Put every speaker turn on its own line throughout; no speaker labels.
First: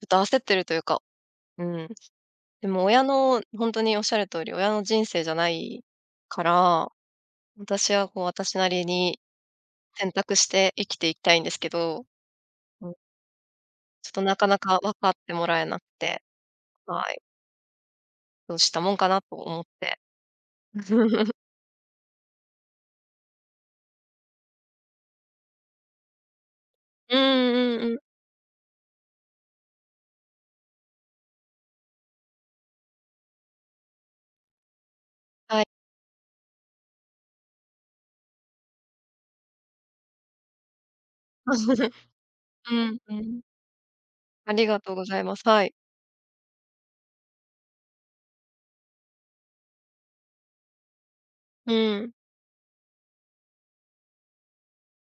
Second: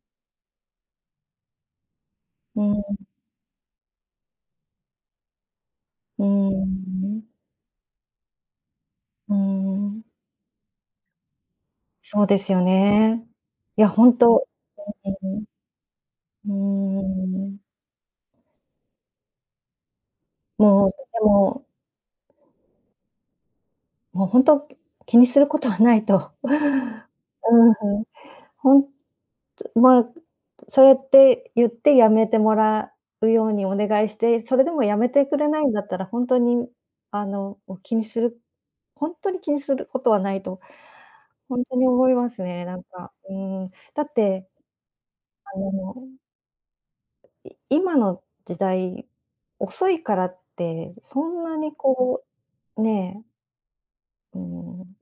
ちょっと焦ってるというか。うん。
う
で
ー
も
ん。
親のほんとにおっしゃる通り、親の人生じゃない
うー
か
ん、
ら、
うん。
私はこう私なりに、
うーん。
選択して生きていきたいんですけど。
そうですよ
うん。
ね。いやほ
ちょっ
ん
と、なか
と、
なか分か
う
って
ん、
もらえなくて。
うん、うん。うー
はい。
ん、うん。
どうしたもんかなと思って。
もうとて ももうほんと、気にすることはないと
うん
うん、
うん
ふ
うん。
ん、ほんとまあ、そうやって言って、やめてもらうようにお願いして、それでもやめてくれ
は
な
い。
いんだったら、ほんとにあの、お気にするほんとに気にすることはないと、ほんとに 思いますね。
う
なん
ん、
か、
う
う
ん。
ーん、だって、
ありがとうございます。
あ
はい。
のい今の時代、遅いからって、そんな
う
に
ん。
こうねえ。うーん、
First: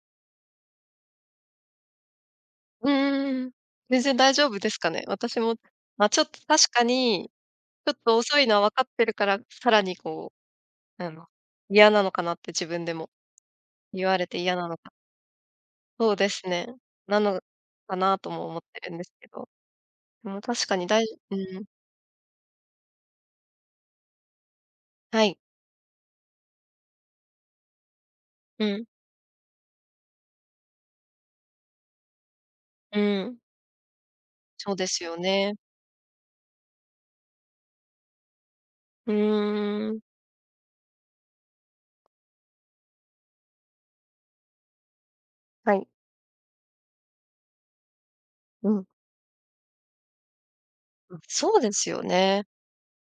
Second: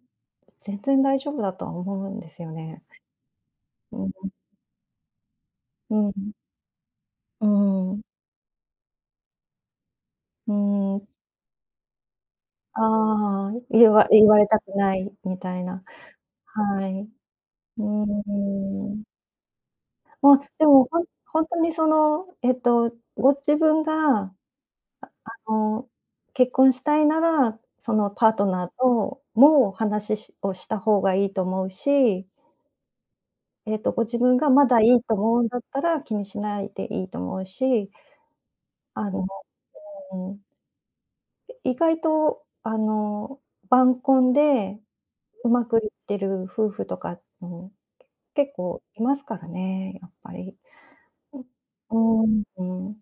全然大丈夫だとは思うんですよね。
うーん。
う
全
ん、
然
うん。
大丈夫ですかね。私も、
う
ま
ん、
あ、
う
ちょっ
ん。
と確かに、
う
ちょ
ー
っ
ん。
と遅いのは分かってるから、さらにこ
うー
う、
ん。
あの、嫌なのかなって自分でも。
ああ。言わ
言われ
言わ
て
れ
嫌
た
な
く
のか
ない、みたいな、
そうですね。
はい、う
なの
ー
か
ん、
な、
う
とも思って
ー
んで
ん。
すけど。で
まあ、
も、
で
確かに
もほん
大事う
ほんと
ん。
にその、えっと、ご自分が、あ
はい。
あの、結婚したいなら、そのパートナ
う
ーと
ん。
もも、話ししをした方がいいと思うし
うん。
ええと、ご自分が、ま
そう
だ
で
いい
す
と
よ
思うん
ね。
だったら、気にしないでいいと思うし
う
あの、
ーん。
うーん、うん。い意外とあの、晩婚で、うま
は
く
い。
いってる夫婦とかっん、結
う
構
ん。
いますからね、やっぱり。
ん、
う、
そうですよ
うーん、
ね。
うん。